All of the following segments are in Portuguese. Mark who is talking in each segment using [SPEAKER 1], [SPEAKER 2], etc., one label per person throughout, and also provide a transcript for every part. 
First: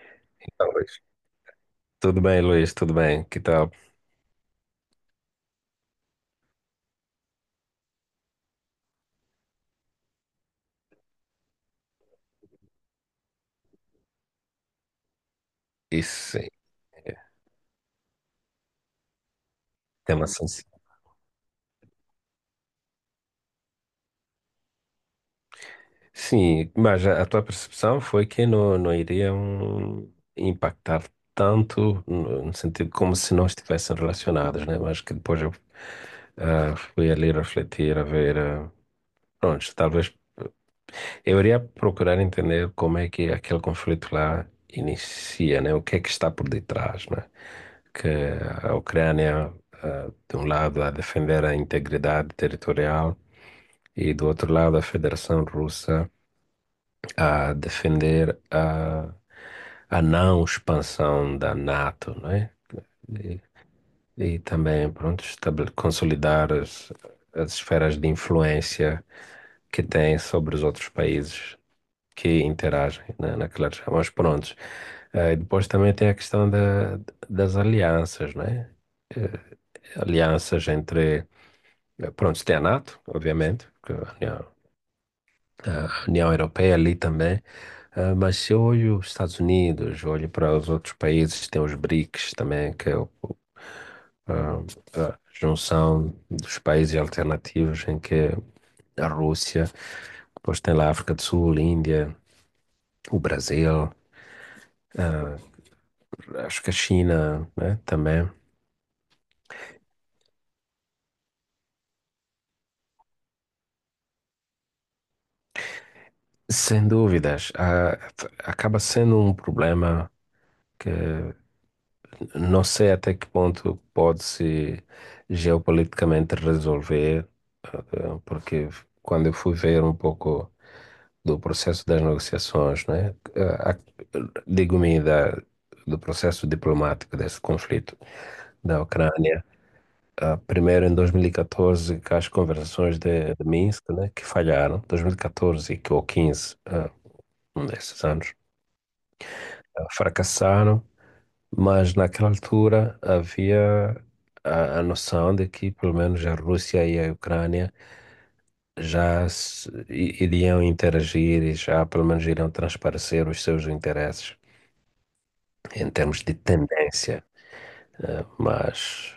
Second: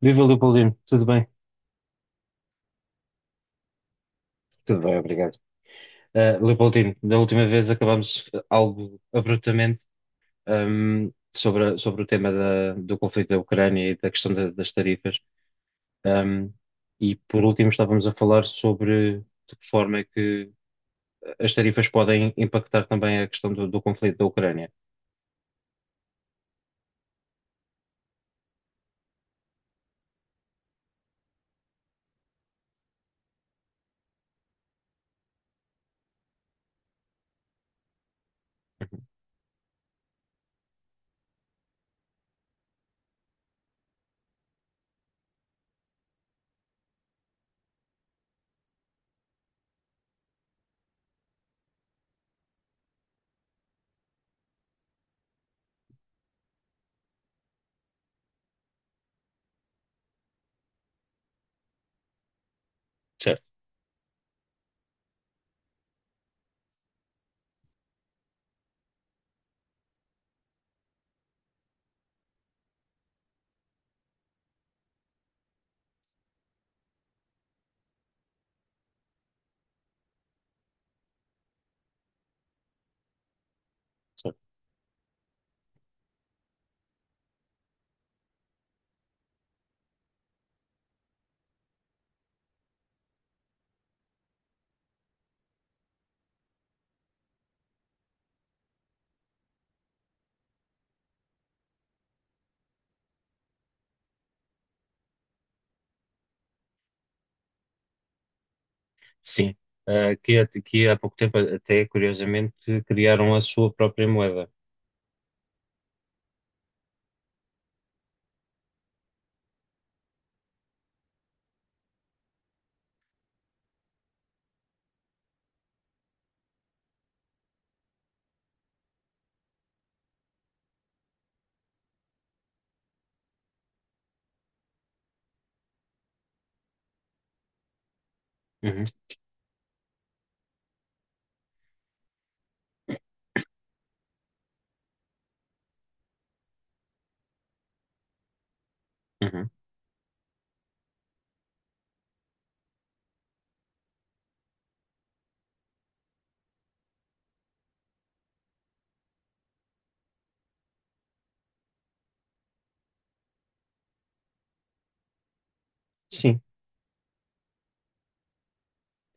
[SPEAKER 1] Viva
[SPEAKER 2] Tá,
[SPEAKER 1] Leopoldino,
[SPEAKER 2] Luiz.
[SPEAKER 1] tudo bem?
[SPEAKER 2] Tudo bem, Luiz, tudo bem. Que tal?
[SPEAKER 1] Tudo bem, obrigado. Leopoldino, da última vez acabámos algo abruptamente sobre, sobre o tema do conflito da Ucrânia e da questão das tarifas.
[SPEAKER 2] Isso é
[SPEAKER 1] Um, e por último estávamos a falar sobre de que forma é
[SPEAKER 2] tema
[SPEAKER 1] que
[SPEAKER 2] sensível.
[SPEAKER 1] as tarifas podem impactar também a questão do, do conflito da Ucrânia.
[SPEAKER 2] Sim, mas a tua percepção foi que não iriam impactar tanto, no sentido como se não estivessem relacionados, né? Mas que depois eu fui ali refletir, a ver. Pronto, talvez eu iria procurar entender como é que aquele conflito lá inicia, né? O que é que está por detrás, né? Que a Ucrânia, de um lado, a defender a integridade territorial e do outro lado a Federação Russa a defender a não expansão da NATO, né? E,
[SPEAKER 1] Certo,
[SPEAKER 2] e também, pronto, consolidar as esferas de influência que têm sobre os outros países que interagem né, naquela região. Mas prontos. Depois também tem a questão das alianças, né? Eh, Alianças entre. Pronto, tem a NATO, obviamente, que
[SPEAKER 1] certo.
[SPEAKER 2] a União Europeia ali também. Mas se eu olho os Estados Unidos, olho para os outros países, tem os BRICS também, que é o, a a junção dos países alternativos em que a Rússia, depois tem lá a África do Sul, Índia, o Brasil, ah, acho que a China, né, também.
[SPEAKER 1] Sim. Que, que há pouco tempo até, curiosamente, criaram a sua própria moeda.
[SPEAKER 2] Sem dúvidas, acaba sendo um problema que não sei até que ponto pode-se geopoliticamente resolver, porque quando eu fui ver um pouco do processo das negociações, né, eh, a- digo-me do processo diplomático desse conflito da
[SPEAKER 1] Uhum,
[SPEAKER 2] Ucrânia, primeiro em 2014, com as conversações de Minsk, né, que falharam, 2014 e 14 ou 15, um desses anos,
[SPEAKER 1] uhum.
[SPEAKER 2] fracassaram. Mas naquela altura havia a noção de que pelo menos a Rússia e a Ucrânia já iriam interagir e já pelo menos iriam transparecer os seus interesses em termos de
[SPEAKER 1] Sim.
[SPEAKER 2] tendência. Mas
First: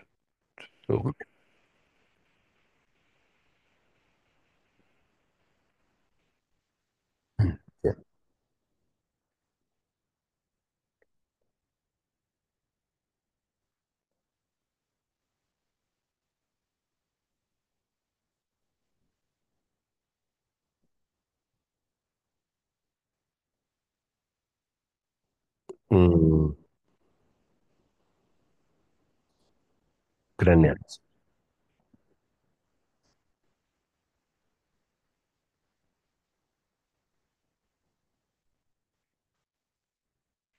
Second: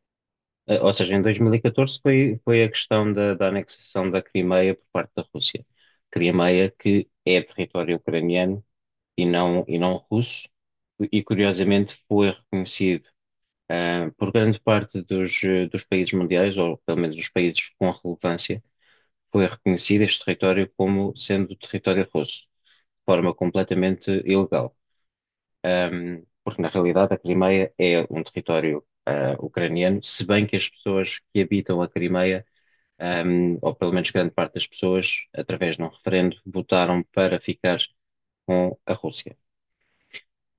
[SPEAKER 1] Ou
[SPEAKER 2] o-
[SPEAKER 1] seja, em 2014 foi, foi a questão da, da anexação da Crimeia por parte da Rússia. Crimeia que é território ucraniano e não russo, e curiosamente foi reconhecido ah, por grande parte dos, dos países mundiais, ou pelo menos dos países com relevância, foi reconhecido este território como sendo território russo, de forma completamente ilegal.
[SPEAKER 2] um
[SPEAKER 1] Porque na realidade a Crimeia é um território ah, ucraniano, se bem que as
[SPEAKER 2] ucraniano,
[SPEAKER 1] pessoas que habitam a Crimeia ou pelo menos grande parte das pessoas, através de um referendo, votaram para ficar com a Rússia.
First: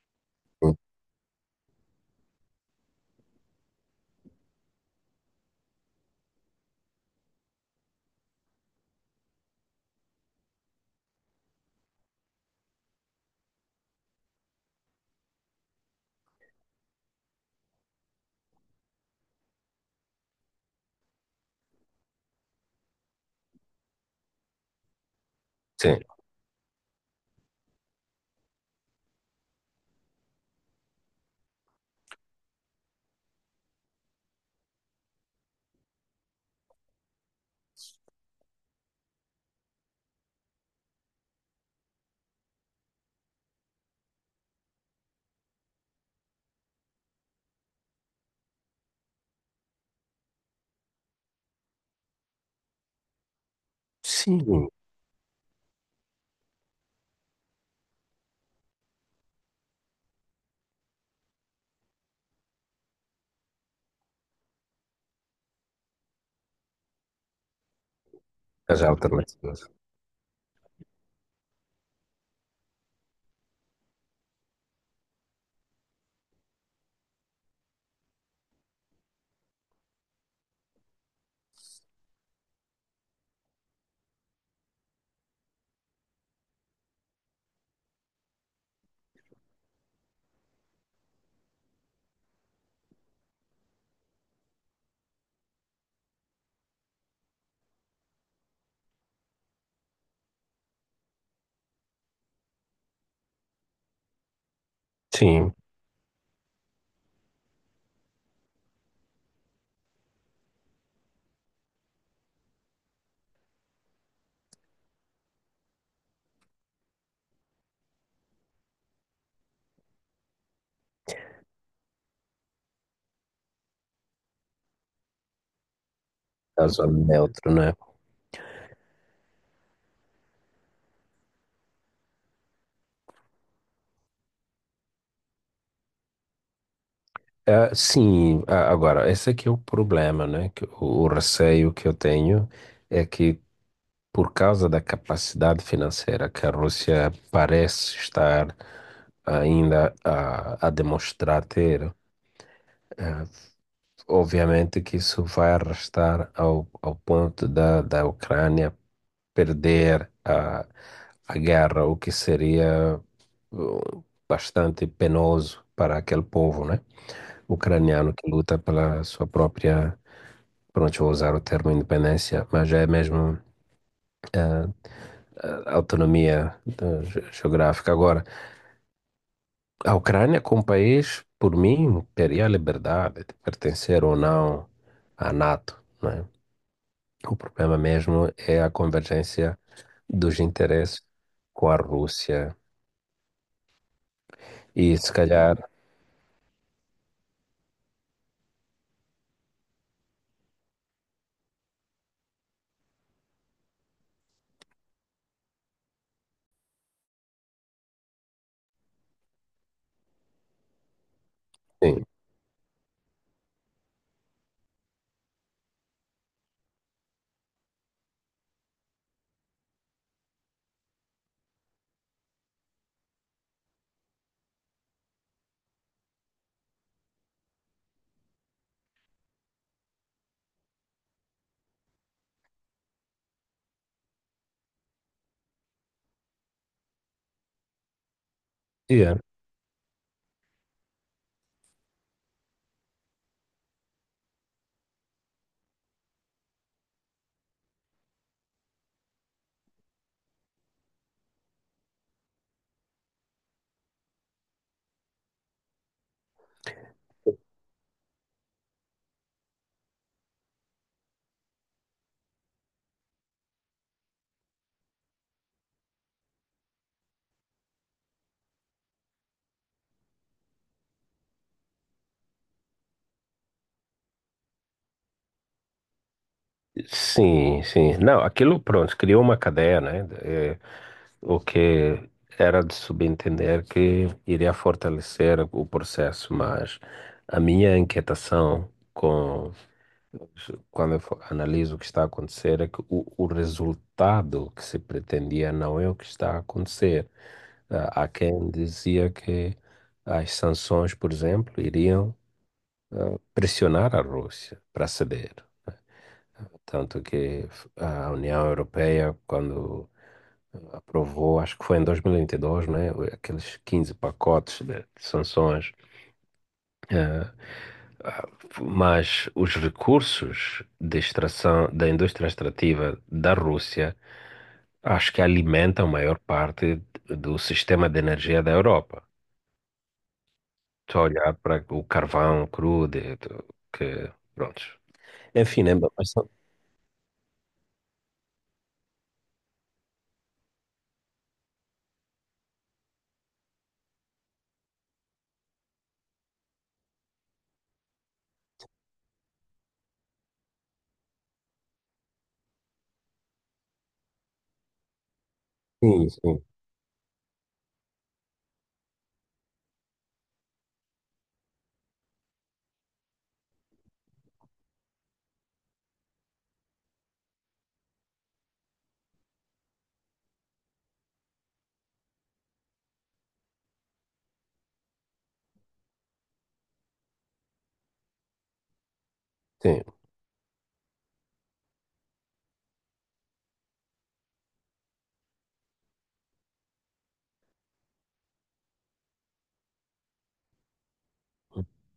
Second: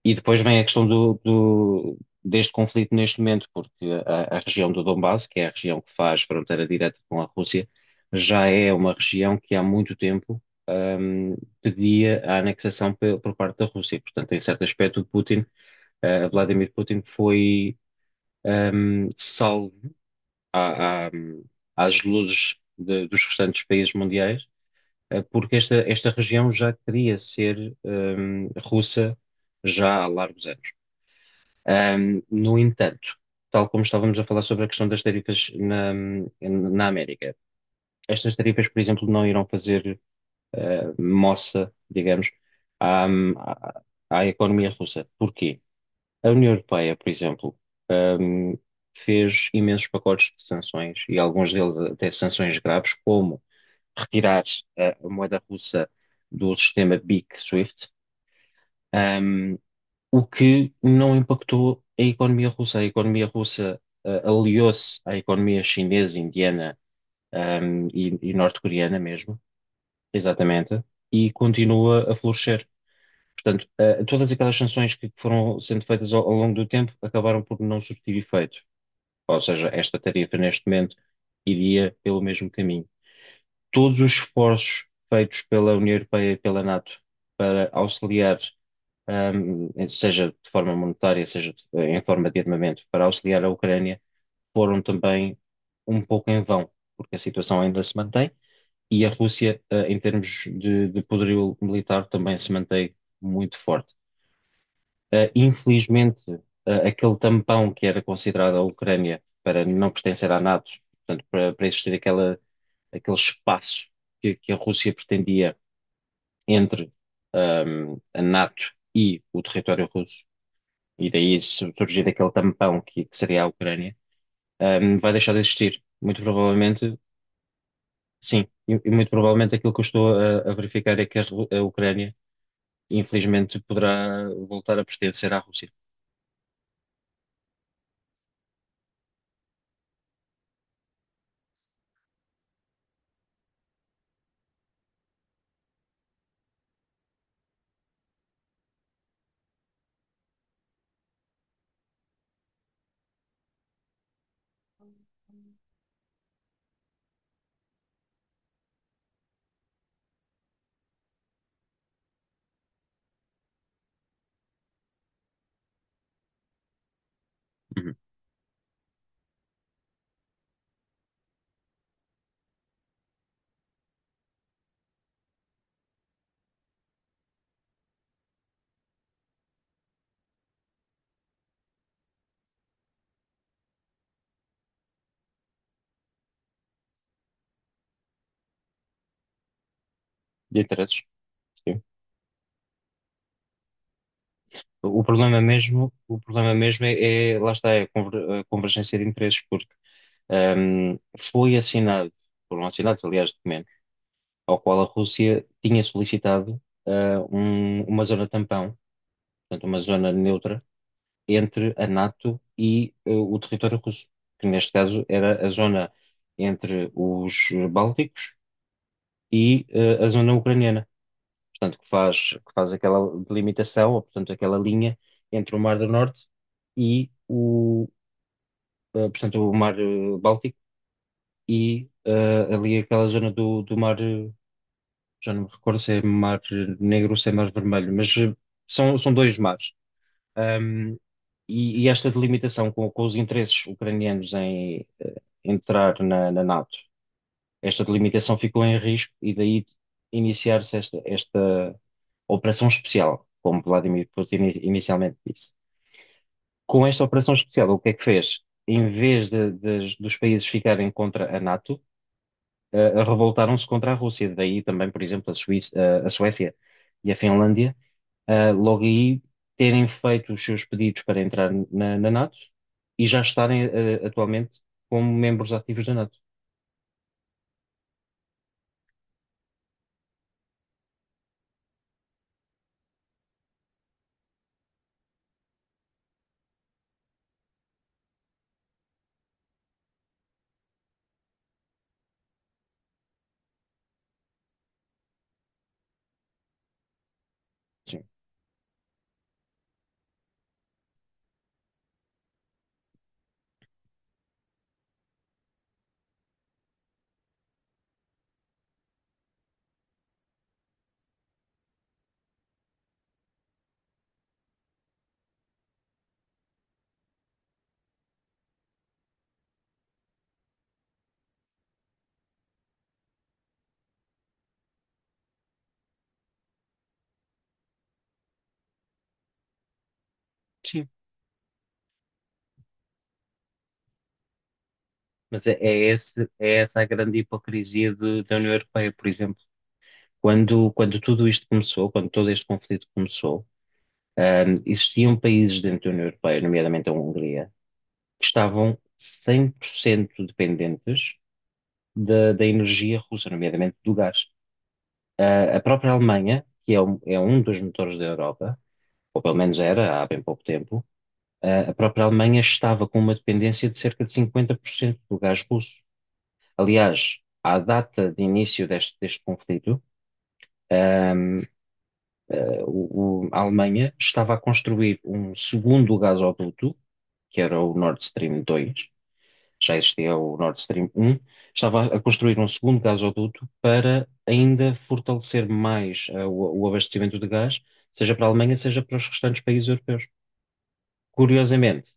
[SPEAKER 1] E depois vem a questão do, deste conflito neste momento, porque a região do Donbass, que é a região que faz fronteira direta com a Rússia, já é uma região que há muito tempo, pedia a anexação por parte da Rússia. Portanto, em certo aspecto, o Putin, Vladimir Putin foi, salvo à- à- às luzes dos restantes países mundiais, porque esta,
[SPEAKER 2] sim,
[SPEAKER 1] esta região já queria ser russa já há largos anos. No entanto, tal como estávamos a falar sobre a questão das tarifas na, na América, estas tarifas, por exemplo, não irão fazer moça, digamos, à, à- à economia russa. Porquê? A União Europeia, por exemplo, hum, fez imensos pacotes de sanções e alguns deles até sanções graves, como retirar
[SPEAKER 2] sim,
[SPEAKER 1] a moeda russa do sistema BIC Swift, ahm, o que não impactou a economia russa. A economia russa, ah, aliou-se à economia chinesa, indiana, e
[SPEAKER 2] as
[SPEAKER 1] norte-coreana mesmo,
[SPEAKER 2] alternativas,
[SPEAKER 1] exatamente, e continua a florescer. Portanto, ah, todas aquelas sanções que foram sendo feitas ao, ao longo do tempo acabaram por não surtir efeito. Ou seja, esta tarifa neste momento iria pelo mesmo caminho. Todos os esforços feitos pela União Europeia e pela NATO para auxiliar, seja de forma monetária, seja em forma de armamento, para auxiliar a Ucrânia, foram também um pouco em vão, porque a situação ainda se mantém e a Rússia, ah, em termos de poderio militar, também se mantém muito forte. Ah,
[SPEAKER 2] sim,
[SPEAKER 1] infelizmente, ah, aquele tampão que era considerado a Ucrânia para não pertencer à NATO, portanto, para, para existir aquela, aquele espaço que a Rússia pretendia entre a NATO e o território russo, e daí surgir aquele tampão que seria a Ucrânia, vai deixar de existir. Muito
[SPEAKER 2] caso
[SPEAKER 1] provavelmente,
[SPEAKER 2] neutro, né?
[SPEAKER 1] sim, e muito provavelmente aquilo que eu estou a verificar é que a, a Ucrânia, infelizmente, poderá voltar a pertencer à Rússia.
[SPEAKER 2] Sim, agora, esse aqui é o problema, né? Que o receio que eu tenho é que por causa da capacidade financeira que a Rússia parece estar ainda a demonstrar ter, eh, obviamente que isso vai arrastar ao ponto da Ucrânia perder a guerra, o que seria bastante penoso para aquele povo, né?
[SPEAKER 1] Uhum.
[SPEAKER 2] Ucraniano que luta pela sua própria, pronto, vou usar o termo independência, mas é mesmo eh, a autonomia geográfica. Agora, a Ucrânia como país, por mim, teria a liberdade de pertencer ou não à NATO, não é? O problema mesmo é a convergência dos
[SPEAKER 1] De interesses.
[SPEAKER 2] interesses com a
[SPEAKER 1] Sim.
[SPEAKER 2] Rússia. E se calhar,
[SPEAKER 1] O problema mesmo é, lá está, é a a convergência de interesses, porque foi assinado, foram assinados, aliás, documentos ao qual a Rússia tinha solicitado ah, uma zona tampão, portanto, uma zona neutra entre a
[SPEAKER 2] sim,
[SPEAKER 1] NATO e o território russo, que neste caso era a zona entre os Bálticos e a zona ucraniana, portanto, que faz aquela delimitação, ou portanto, aquela linha entre o Mar do Norte e o, portanto, o Mar Báltico e ali aquela zona do, do Mar. Já não me recordo se é mar negro ou se é mar vermelho, mas são, são
[SPEAKER 2] yeah,
[SPEAKER 1] dois mares. Ahm, e, e esta delimitação com os interesses ucranianos em entrar na, na NATO, esta delimitação ficou em risco e daí iniciar-se esta, esta operação especial, como Vladimir Putin inicialmente disse. Com esta operação especial, o que é que fez? Em vez dos países ficarem contra a NATO, revoltaram-se contra a Rússia. Daí também, por exemplo, a Suíça, a Suécia e a Finlândia, logo aí terem feito os seus pedidos para entrar na, na NATO e já estarem, atualmente como membros ativos da NATO.
[SPEAKER 2] sim, sim. Não, aquilo pronto, criou uma cadeia, né? É, o que era de subentender que iria fortalecer o processo, mas a minha inquietação com quando eu analiso o que está a acontecer, é que o resultado que se pretendia não é o que está a acontecer.
[SPEAKER 1] Sim.
[SPEAKER 2] Há quem dizia que as sanções, por exemplo, iriam pressionar a Rússia para ceder. Tanto que a União Europeia, quando aprovou, acho que foi em 2022, né, aqueles 15 pacotes de sanções, ah, Ah, mas os recursos de extração da indústria extrativa da Rússia acho que alimentam a maior parte do sistema de energia da Europa.
[SPEAKER 1] Sim.
[SPEAKER 2] Só olhar para o carvão cru, que, pronto.
[SPEAKER 1] Mas é,
[SPEAKER 2] Enfim, né? Mas são-
[SPEAKER 1] é essa a grande hipocrisia da União Europeia, por exemplo. Quando, quando tudo isto começou, quando todo este conflito começou, existiam países dentro da União Europeia, nomeadamente a Hungria, que estavam 100% dependentes da, da energia russa, nomeadamente do gás. Ah, a própria
[SPEAKER 2] sim, sim,
[SPEAKER 1] Alemanha, que é um dos motores da Europa, ou pelo menos era há bem pouco tempo, ah, a própria Alemanha estava com uma dependência de cerca de 50% do gás russo. Aliás, à data de início deste, deste conflito, ahm, a Alemanha estava a construir um segundo gasoduto, que era o Nord Stream dois já
[SPEAKER 2] sim,
[SPEAKER 1] existia o Nord Stream 1, estava a construir um segundo gasoduto para ainda fortalecer mais o abastecimento de gás, seja para a Alemanha, seja para os restantes países europeus. Curiosamente,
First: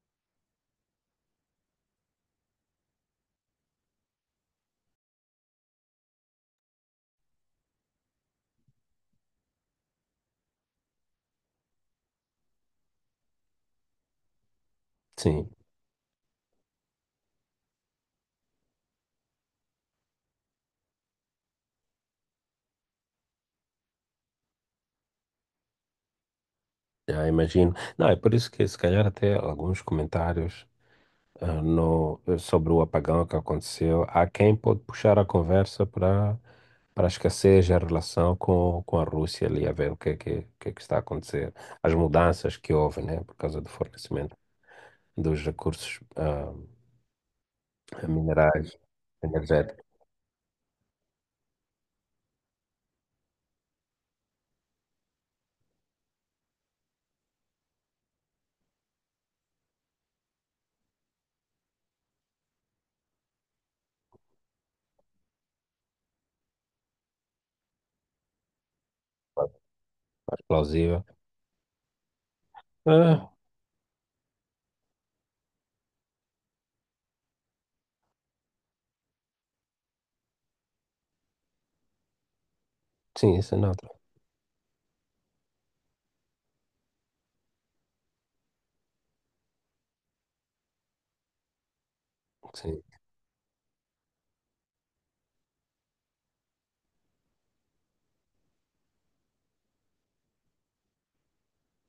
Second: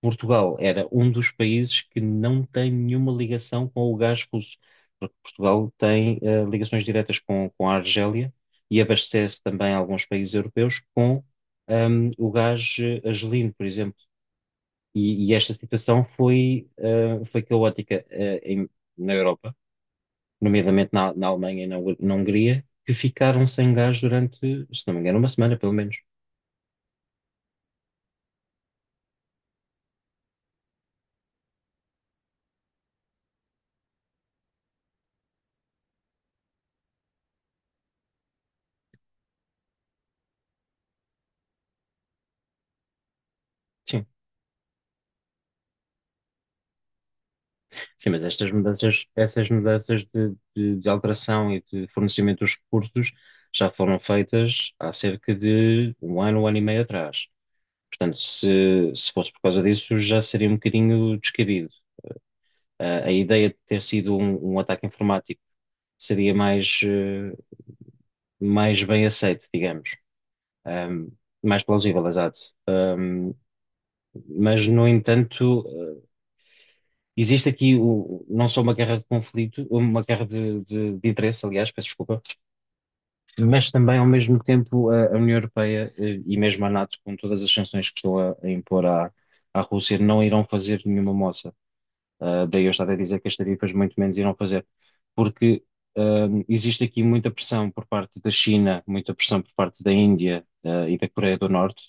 [SPEAKER 1] Portugal era um dos países que não tem nenhuma ligação com o gás russo, porque Portugal tem ligações diretas com a Argélia e abastece também alguns países europeus com o gás argelino, por exemplo. E
[SPEAKER 2] sim,
[SPEAKER 1] esta situação foi, foi caótica, na Europa, nomeadamente na, na Alemanha e na, na Hungria, que ficaram sem gás durante, se não me engano, uma semana, pelo menos.
[SPEAKER 2] já imagino. Não, é por isso que se calhar até alguns comentários. Ah, no, eh, Sobre o apagão que aconteceu, há quem pode puxar a conversa para esquecer a relação com a Rússia ali, a ver o que é que está a acontecer, as mudanças que houve, né, por causa do
[SPEAKER 1] Sim,
[SPEAKER 2] fornecimento dos recursos
[SPEAKER 1] sim, mas estas
[SPEAKER 2] minerais,
[SPEAKER 1] mudanças, essas
[SPEAKER 2] energéticos,
[SPEAKER 1] mudanças de alteração e de fornecimento dos recursos já foram feitas há cerca de um ano e meio atrás. Portanto, se fosse por causa disso, já seria um bocadinho descabido. A a ideia de ter sido um, um ataque informático seria mais, mais bem aceito, digamos.
[SPEAKER 2] explosiva.
[SPEAKER 1] Ahm, Mais plausível, exato. Ahm,
[SPEAKER 2] Ah,
[SPEAKER 1] mas, no entanto, existe aqui não só uma guerra de conflito, uma guerra de interesse, aliás, peço desculpa,
[SPEAKER 2] sim, isso é
[SPEAKER 1] mas
[SPEAKER 2] neutro.
[SPEAKER 1] também, ao mesmo tempo, a União Europeia e mesmo a NATO, com todas as sanções que estão a impor à, à Rússia, não irão fazer nenhuma moça. Ah, daí eu
[SPEAKER 2] Sim,
[SPEAKER 1] estava a dizer que as tarifas muito menos irão fazer, porque ah, existe aqui muita pressão por parte da China, muita pressão por parte da Índia, ah, e da Coreia do Norte,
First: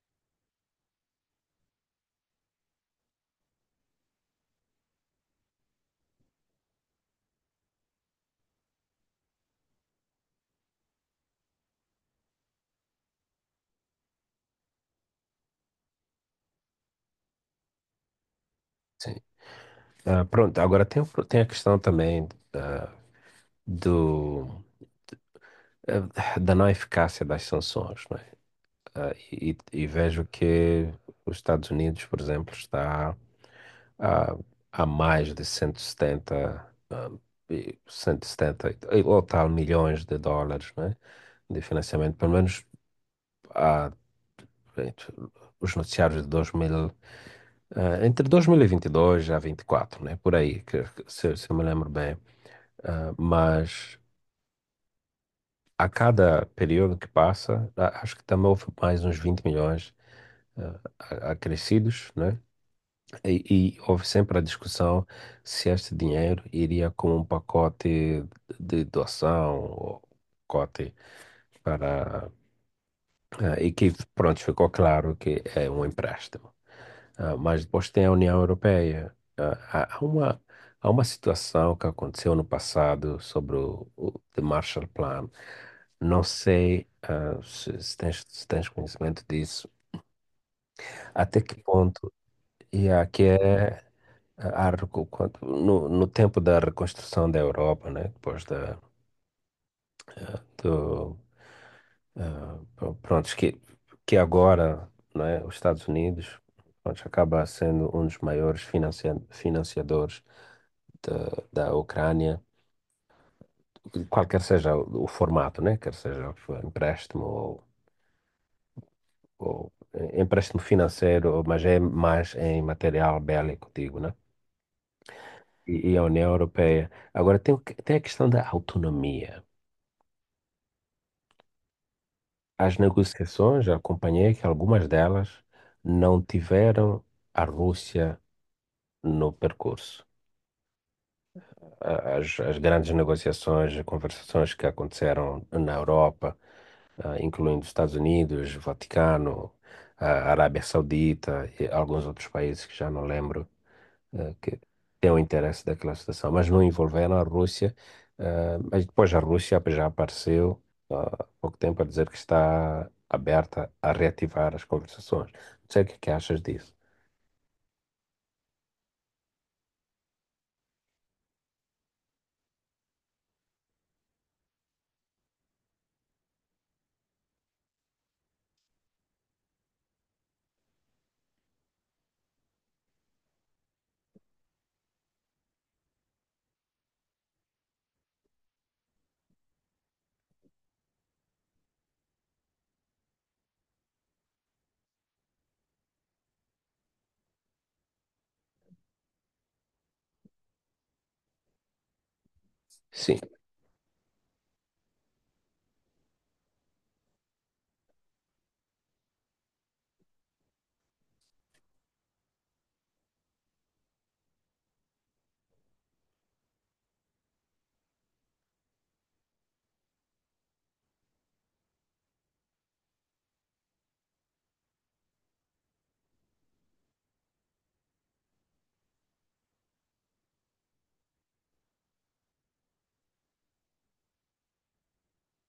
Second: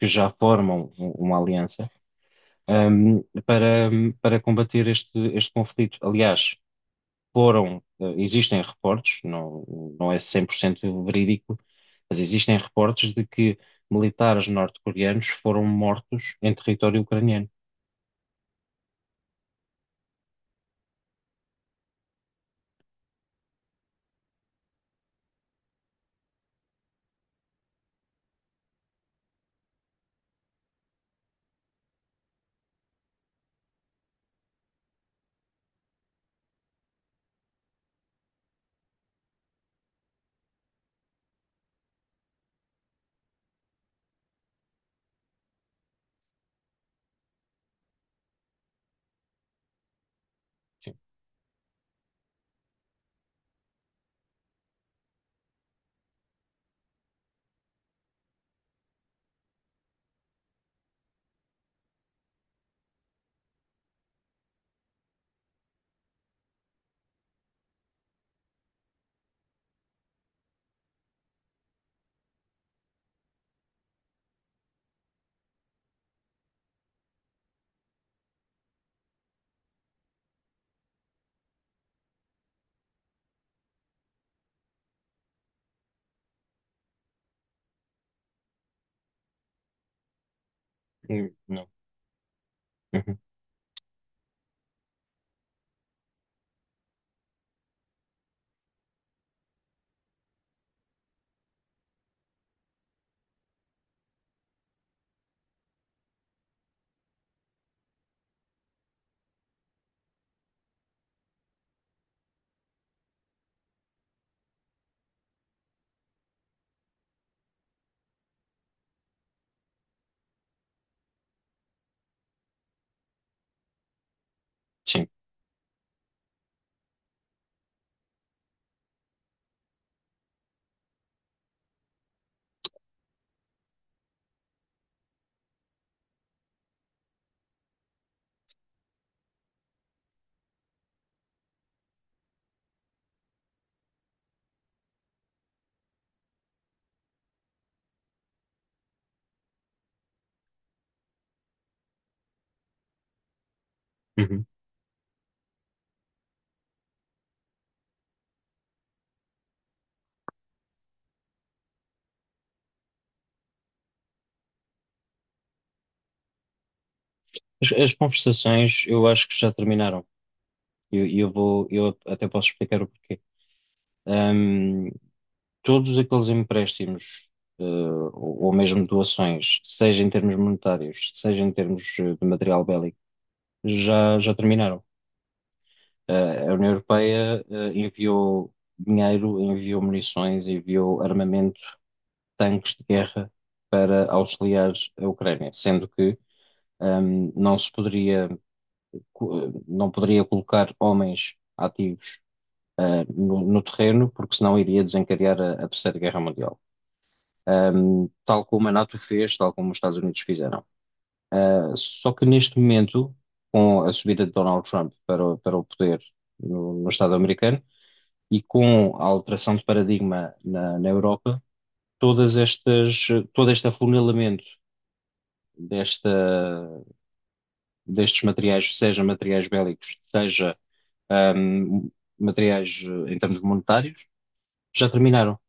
[SPEAKER 1] que já formam uma aliança, para, para combater este, este conflito. Aliás, foram, ah, existem reportes, não, não é 100% verídico, mas existem reportes de que militares norte-coreanos foram mortos em território ucraniano.
[SPEAKER 2] sim. Pronto, agora tem, tem a questão também ah, do, da não eficácia das sanções. E vejo que os Estados Unidos, por exemplo, está a, a mais de 170, e 170 ou tal milhões de dólares, né, de financiamento, pelo menos há, entre os noticiários de 2000, entre 2022 a 24, né, por aí,
[SPEAKER 1] Sim.
[SPEAKER 2] se eu me lembro bem. Mas a cada período que passa, acho que também houve mais uns 20 milhões acrescidos, né? E houve sempre a discussão se este dinheiro iria como um pacote de doação ou pacote para a equipe. Pronto, ficou claro que é um empréstimo. Mas depois tem a União Europeia. Há uma situação que aconteceu no passado sobre o The Marshall Plan. Não sei, se, se tens conhecimento disso, até que
[SPEAKER 1] Não.
[SPEAKER 2] ponto, e
[SPEAKER 1] Uhum.
[SPEAKER 2] aqui é A recu- quando- no, no tempo da reconstrução da Europa, né? Depois da, do, ah, pr- prontos, que agora, né? Os Estados Unidos, prontos, acaba sendo um dos maiores financiadores da Ucrânia, qualquer seja o formato, né? Quer seja for empréstimo empréstimo financeiro, mas é mais em material bélico, digo, né?
[SPEAKER 1] Sim.
[SPEAKER 2] E a União Europeia. Agora, tem, tem a questão da autonomia. As negociações, acompanhei que algumas delas não tiveram a Rússia no percurso. As grandes negociações, conversações que aconteceram na Europa, incluindo Estados Unidos, Vaticano, a Arábia Saudita e alguns outros países que já não lembro,
[SPEAKER 1] Uhum.
[SPEAKER 2] que tem o interesse daquela situação, mas não envolveram a Rússia. Mas depois a Rússia já apareceu há pouco tempo a dizer que está aberta a reativar as conversações. Não sei o que é que achas disso.
[SPEAKER 1] As conversações eu acho que já terminaram. E eu vou, eu até posso explicar o porquê. Ahm, Todos aqueles empréstimos, eh, ou mesmo doações, seja em termos monetários, seja em termos de material bélico, já, já terminaram. A União Europeia, enviou dinheiro, enviou munições, enviou armamento, tanques de guerra para auxiliar a Ucrânia, sendo que, não se poderia não poderia colocar homens ativos
[SPEAKER 2] Sim.
[SPEAKER 1] no, no terreno, porque senão iria desencadear a Terceira Guerra Mundial. Tal como a NATO fez, tal como os Estados Unidos fizeram. Ah, só que neste momento, com a subida de Donald Trump para, para o poder no, no Estado americano e com a alteração de paradigma na, na Europa, todas estas, todo este afunilamento desta, destes materiais, seja materiais bélicos, seja ahm, materiais em termos monetários, já terminaram.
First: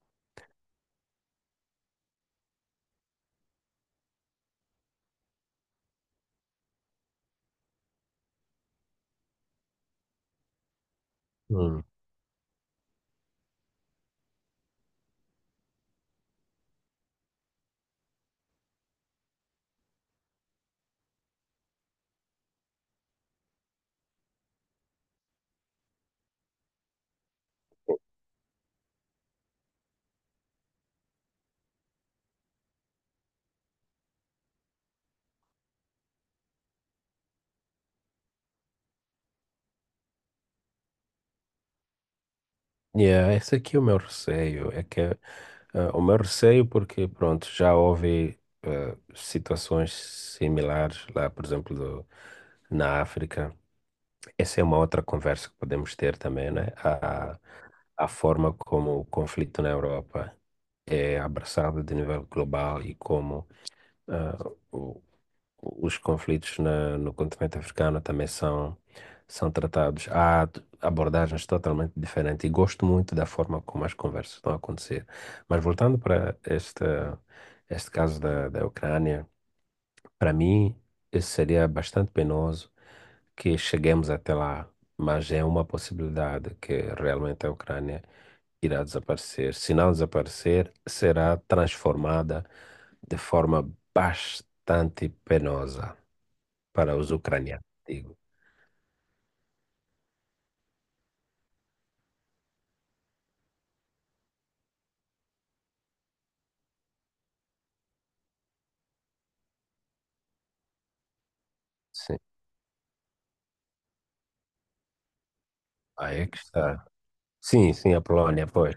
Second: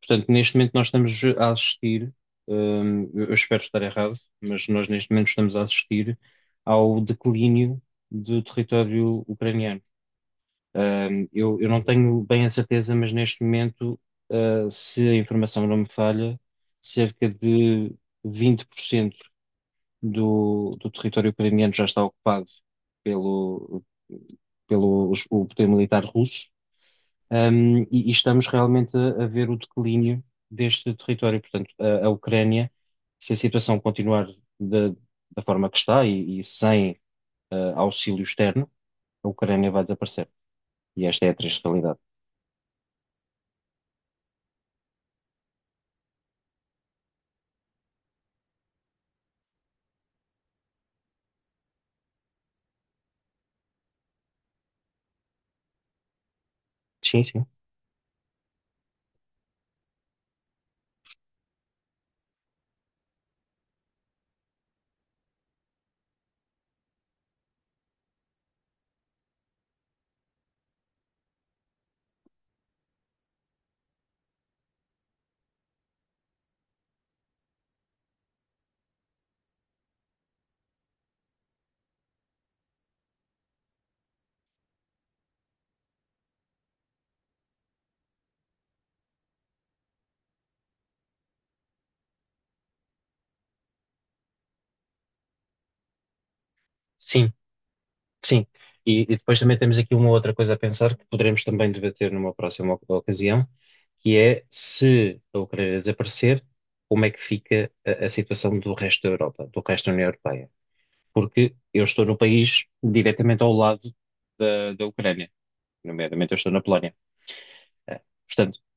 [SPEAKER 1] Portanto, neste momento nós estamos a assistir, eu espero estar errado, mas nós neste momento estamos a assistir ao declínio do território ucraniano. Eu não
[SPEAKER 2] Hum.
[SPEAKER 1] tenho bem a certeza, mas neste momento, ah, se a informação não me falha, cerca de 20% do, do território ucraniano já está ocupado pelo, pelo o poder militar russo. E, e estamos realmente a ver o declínio deste território. Portanto, a Ucrânia, se a situação continuar da, da forma que está e sem auxílio externo, a Ucrânia vai desaparecer. E esta é a triste realidade.
[SPEAKER 2] Yeah, esse aqui é o meu receio. É que o meu receio porque, pronto, já houve situações similares lá, por exemplo, na África. Essa é uma outra conversa que podemos ter também, né?
[SPEAKER 1] Sim,
[SPEAKER 2] A,
[SPEAKER 1] sim.
[SPEAKER 2] a forma como o conflito na Europa é abraçado de nível global e como ah, o- os conflitos no continente africano também são tratados. Há abordagens totalmente diferentes e gosto muito da forma como as conversas estão a acontecer. Mas voltando para este caso da Ucrânia, para mim, isso seria bastante penoso que cheguemos até lá, mas é uma possibilidade que realmente a Ucrânia irá desaparecer. Se não desaparecer, será transformada de forma bastante penosa para os
[SPEAKER 1] Sim,
[SPEAKER 2] ucranianos, digo.
[SPEAKER 1] sim. E depois também temos aqui uma outra coisa a pensar que poderemos também debater numa próxima ocasião, que é se a Ucrânia desaparecer, como é que fica a situação do resto da Europa, do resto da União Europeia? Porque eu estou no
[SPEAKER 2] Sim,
[SPEAKER 1] país diretamente ao lado da, da Ucrânia,
[SPEAKER 2] aí é
[SPEAKER 1] nomeadamente eu
[SPEAKER 2] que
[SPEAKER 1] estou na
[SPEAKER 2] está.
[SPEAKER 1] Polónia.
[SPEAKER 2] Sim, sim,
[SPEAKER 1] Eh,
[SPEAKER 2] a Polónia,
[SPEAKER 1] Portanto,
[SPEAKER 2] pois.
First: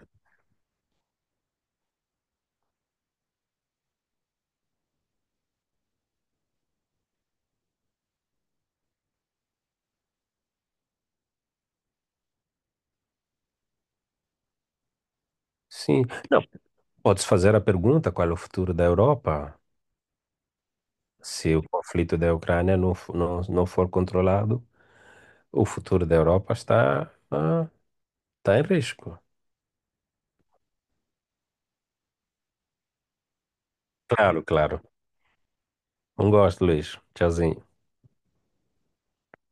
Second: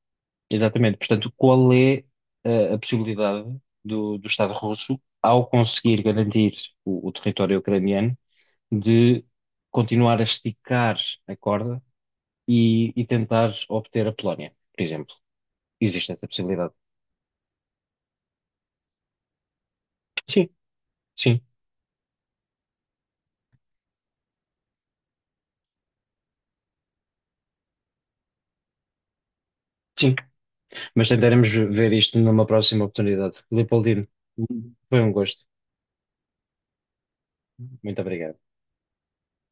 [SPEAKER 1] exatamente, portanto, qual é a possibilidade do, do Estado russo, ao conseguir garantir o território ucraniano, de continuar a esticar a corda e tentar obter a Polónia, por exemplo?
[SPEAKER 2] Sim,
[SPEAKER 1] Existe essa
[SPEAKER 2] não.
[SPEAKER 1] possibilidade?
[SPEAKER 2] Podes fazer a pergunta qual é o futuro da Europa?
[SPEAKER 1] Sim, sim,
[SPEAKER 2] Se o conflito da Ucrânia não for controlado, o futuro da Europa ah, está em risco.
[SPEAKER 1] sim. Mas tentaremos ver isto numa próxima oportunidade. Leopoldino,
[SPEAKER 2] Claro, claro.
[SPEAKER 1] foi um gosto.
[SPEAKER 2] Um gosto, Luís. Tchauzinho.
[SPEAKER 1] Muito obrigado.